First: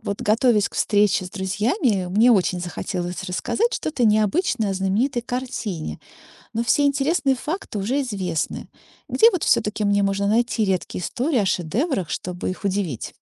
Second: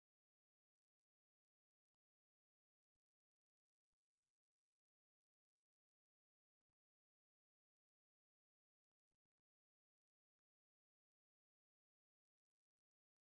Вот готовясь к встрече с друзьями, мне очень захотелось рассказать что-то необычное о знаменитой картине, но все интересные факты уже известны. Где вот все-таки мне можно найти редкие истории о шедеврах, чтобы их удивить?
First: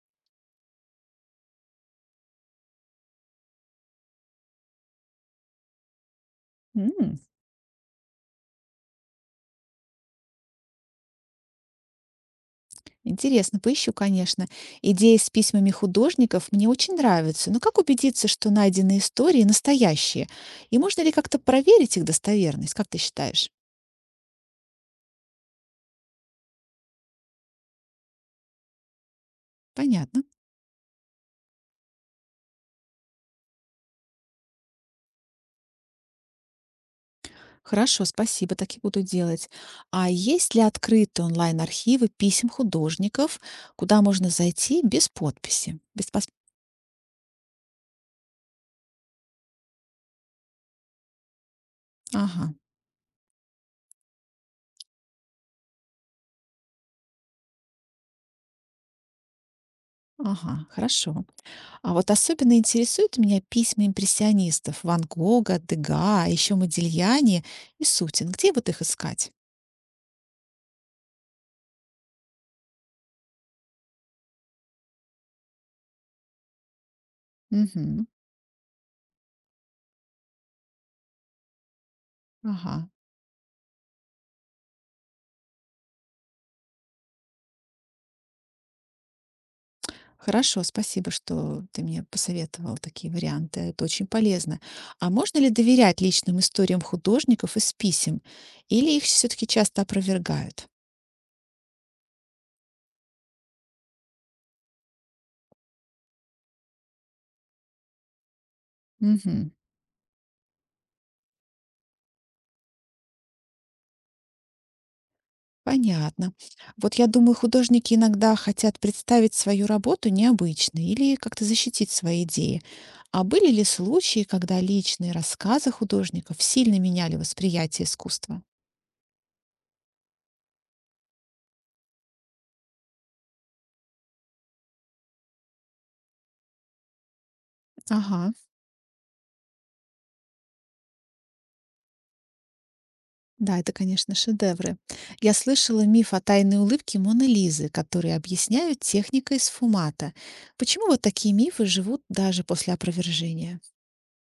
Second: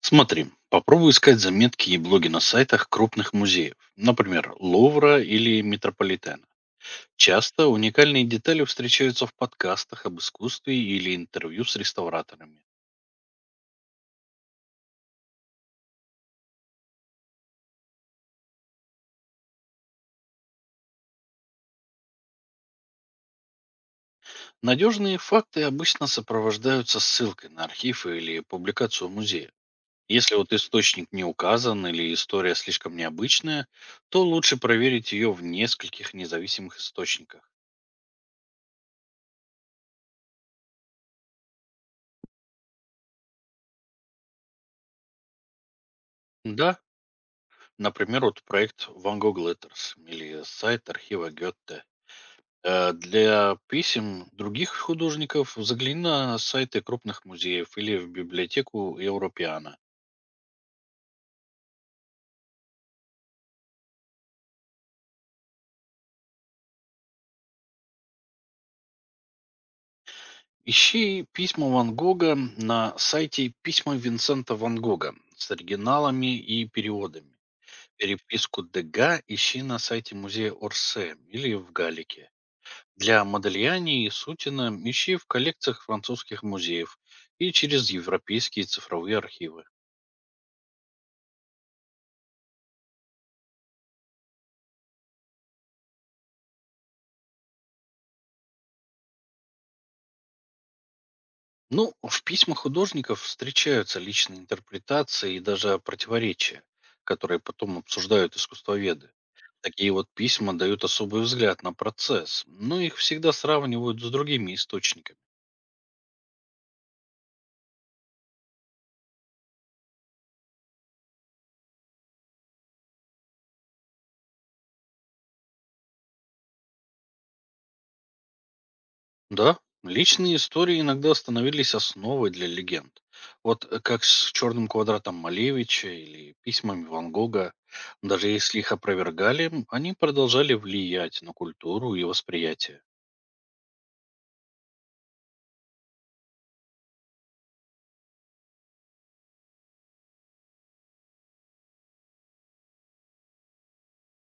Смотри, попробуй искать заметки и блоги на сайтах крупных музеев, например, Ловра или Метрополитена. М, Часто уникальные детали встречаются в подкастах об искусстве или интервью с реставраторами. интересно, поищу, конечно. Идеи с письмами художников мне очень нравятся, но как убедиться, что найденные истории настоящие? И можно ли как-то проверить их достоверность, как ты считаешь? Надежные факты обычно сопровождаются ссылкой на архив или публикацию музея. Понятно. Если вот источник не указан или история слишком необычная, то лучше проверить ее в нескольких независимых источниках. Хорошо, спасибо, так и буду делать. А есть ли открытые онлайн-архивы писем художников, куда можно зайти без подписи? Без пос- Да, например, вот проект Van Gogh Letters или сайт архива Гетте. Ага, Для писем других художников загляни на сайты крупных музеев или в библиотеку Европеана. ага, хорошо. А вот особенно интересуют меня письма импрессионистов Ван Гога, Дега, еще Модильяни и Сутин. Где вот их искать? Ищи письма Ван Гога на сайте «Письма Винсента Ван Гога» с оригиналами и переводами. Мгм, Переписку Дега ищи на сайте музея Орсе или в Галике. ага. Для Модельяни и Сутина ищи в коллекциях французских музеев и через европейские цифровые архивы. Хорошо, спасибо, что ты мне посоветовал такие варианты. Это очень полезно. А можно ли доверять личным историям художников из писем? Или их все-таки часто опровергают? Ну, в письмах художников встречаются личные интерпретации и даже противоречия, которые потом обсуждают искусствоведы. Мгм. Такие вот письма дают особый взгляд на процесс, но их всегда сравнивают с другими источниками. Понятно. Вот я думаю, художники иногда хотят представить свою работу необычной или как-то защитить свои идеи. А были ли случаи, когда личные рассказы художников сильно меняли восприятие искусства? Да, личные истории иногда становились основой для легенд. Вот как с черным квадратом Малевича или письмами Ван Гога. Даже Ага. если их опровергали, они продолжали влиять на культуру и восприятие. Да, это, конечно, шедевры. Я слышала миф о тайной улыбке Моны Лизы, который объясняют техникой сфумата. Почему вот такие мифы живут даже после опровержения?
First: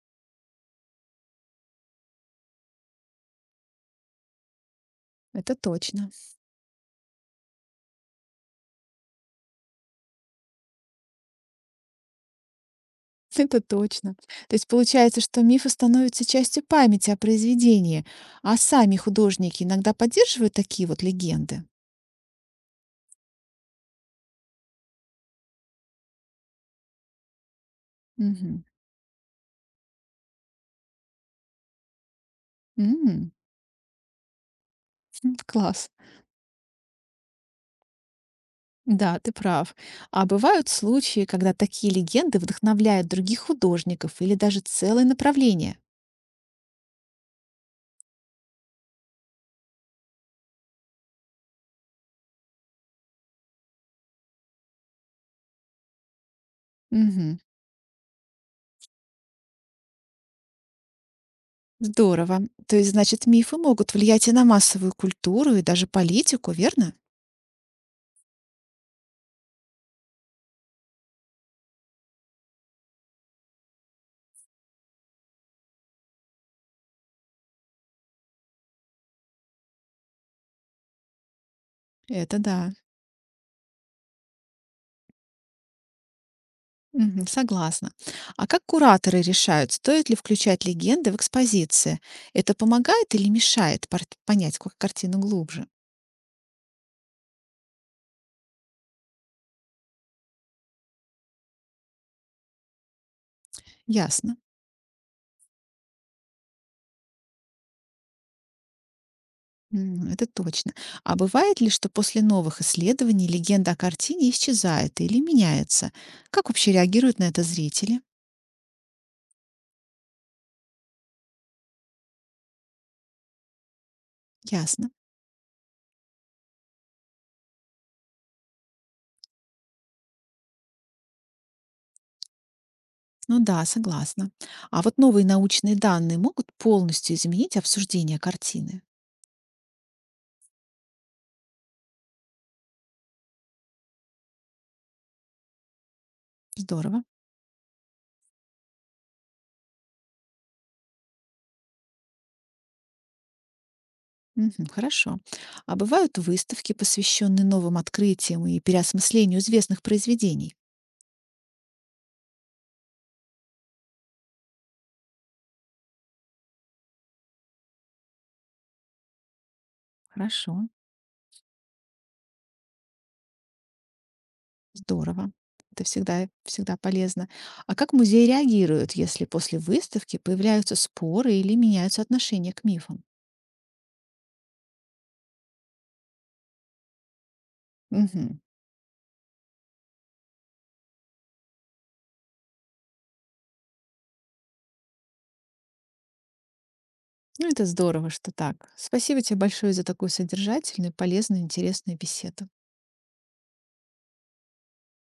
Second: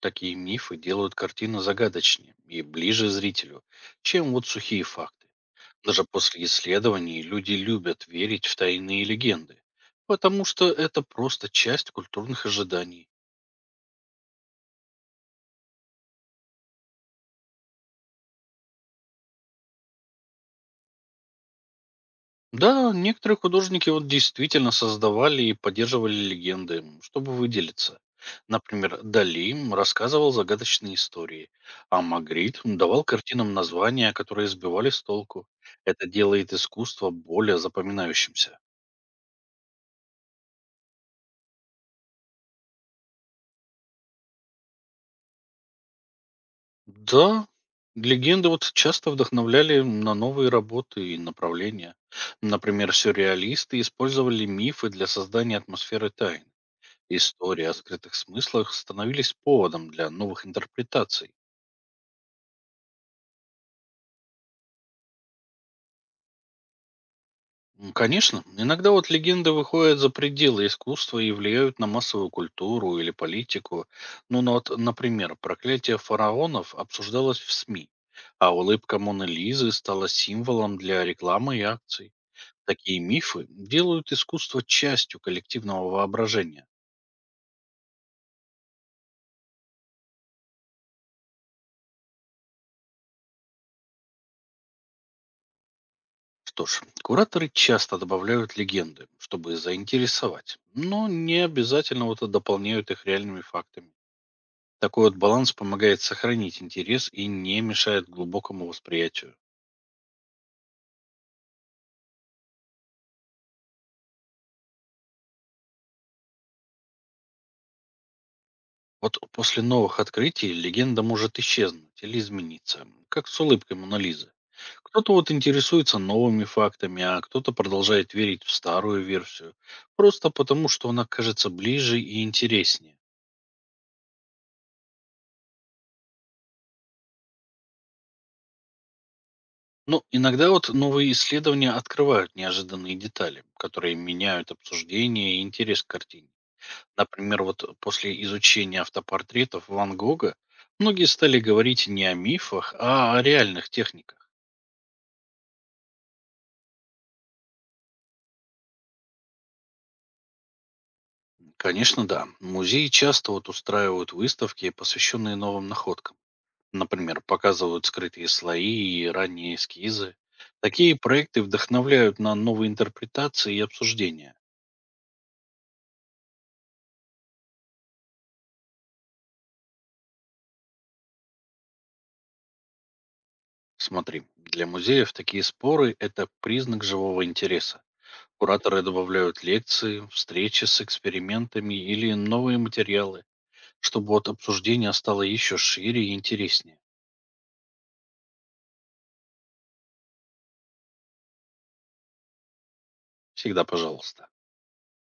Такие мифы делают картины загадочнее и ближе зрителю, чем вот сухие факты. Это Даже точно. после исследований люди любят верить в тайные легенды, потому что это просто часть культурных ожиданий. Это точно. То есть получается, что мифы становятся частью памяти о произведении, а сами художники иногда поддерживают такие вот легенды. Да, некоторые художники вот действительно создавали и поддерживали легенды, чтобы выделиться. Мгм. Например, Дали рассказывал загадочные истории, а Магрит давал М, картинам названия, которые сбивали с хм, толку. класс. Это делает искусство более запоминающимся. Да, ты прав. А бывают случаи, когда такие легенды вдохновляют других художников или даже целое направление. Да, легенды вот часто вдохновляли на новые работы и направления. Например, сюрреалисты использовали мифы для создания атмосферы тайн. Мгм. Истории о скрытых смыслах становились поводом для новых интерпретаций. Здорово. То есть, значит, мифы могут влиять и на массовую культуру, и даже политику, верно? Конечно, иногда вот легенды выходят за пределы искусства и влияют на массовую культуру или политику. Ну, ну вот, например, проклятие фараонов обсуждалось в СМИ, а улыбка Моны Лизы стала символом для рекламы и акций. Это да. Такие мифы делают искусство частью коллективного воображения. Мгм, согласна. А как кураторы решают, стоит ли включать легенды в экспозиции? Это помогает или мешает пор- понять ку- картину глубже? Что ж, кураторы часто добавляют легенды, чтобы заинтересовать, но не обязательно вот дополняют их реальными фактами. Ясно. Такой вот баланс помогает сохранить интерес и не мешает глубокому восприятию. М, это точно. А бывает ли, что после новых исследований легенда о картине исчезает или меняется? Как вообще реагируют на это зрители? Вот после новых открытий легенда может исчезнуть или измениться, как с улыбкой Монолизы. Ясно. Кто-то вот интересуется новыми фактами, а кто-то продолжает верить в старую версию, просто потому что она кажется ближе и интереснее. Ну да, согласна. А вот новые научные данные могут полностью изменить обсуждение картины. Ну, иногда вот новые исследования открывают неожиданные детали, которые меняют обсуждение и интерес к картине. Здорово. Например, вот после изучения автопортретов Ван Гога многие стали говорить не о мифах, а о реальных техниках. Мгм, хорошо. А бывают выставки, посвященные новым открытиям и переосмыслению известных произведений. Конечно, да. Музеи часто вот устраивают выставки, посвященные новым находкам. Например, показывают скрытые слои и ранние эскизы. Хорошо. Такие проекты вдохновляют на новые интерпретации и обсуждения. Здорово. Это всегда, всегда полезно. А как музеи реагируют, если после выставки появляются споры или меняются отношения к мифам? Смотри, для музеев такие споры – это признак живого интереса. Мгм. Кураторы добавляют лекции, встречи с экспериментами или новые материалы, чтобы вот обсуждение стало еще шире и интереснее. Ну, это здорово, что так. Спасибо тебе большое за такую содержательную, полезную, интересную беседу. Всегда пожалуйста.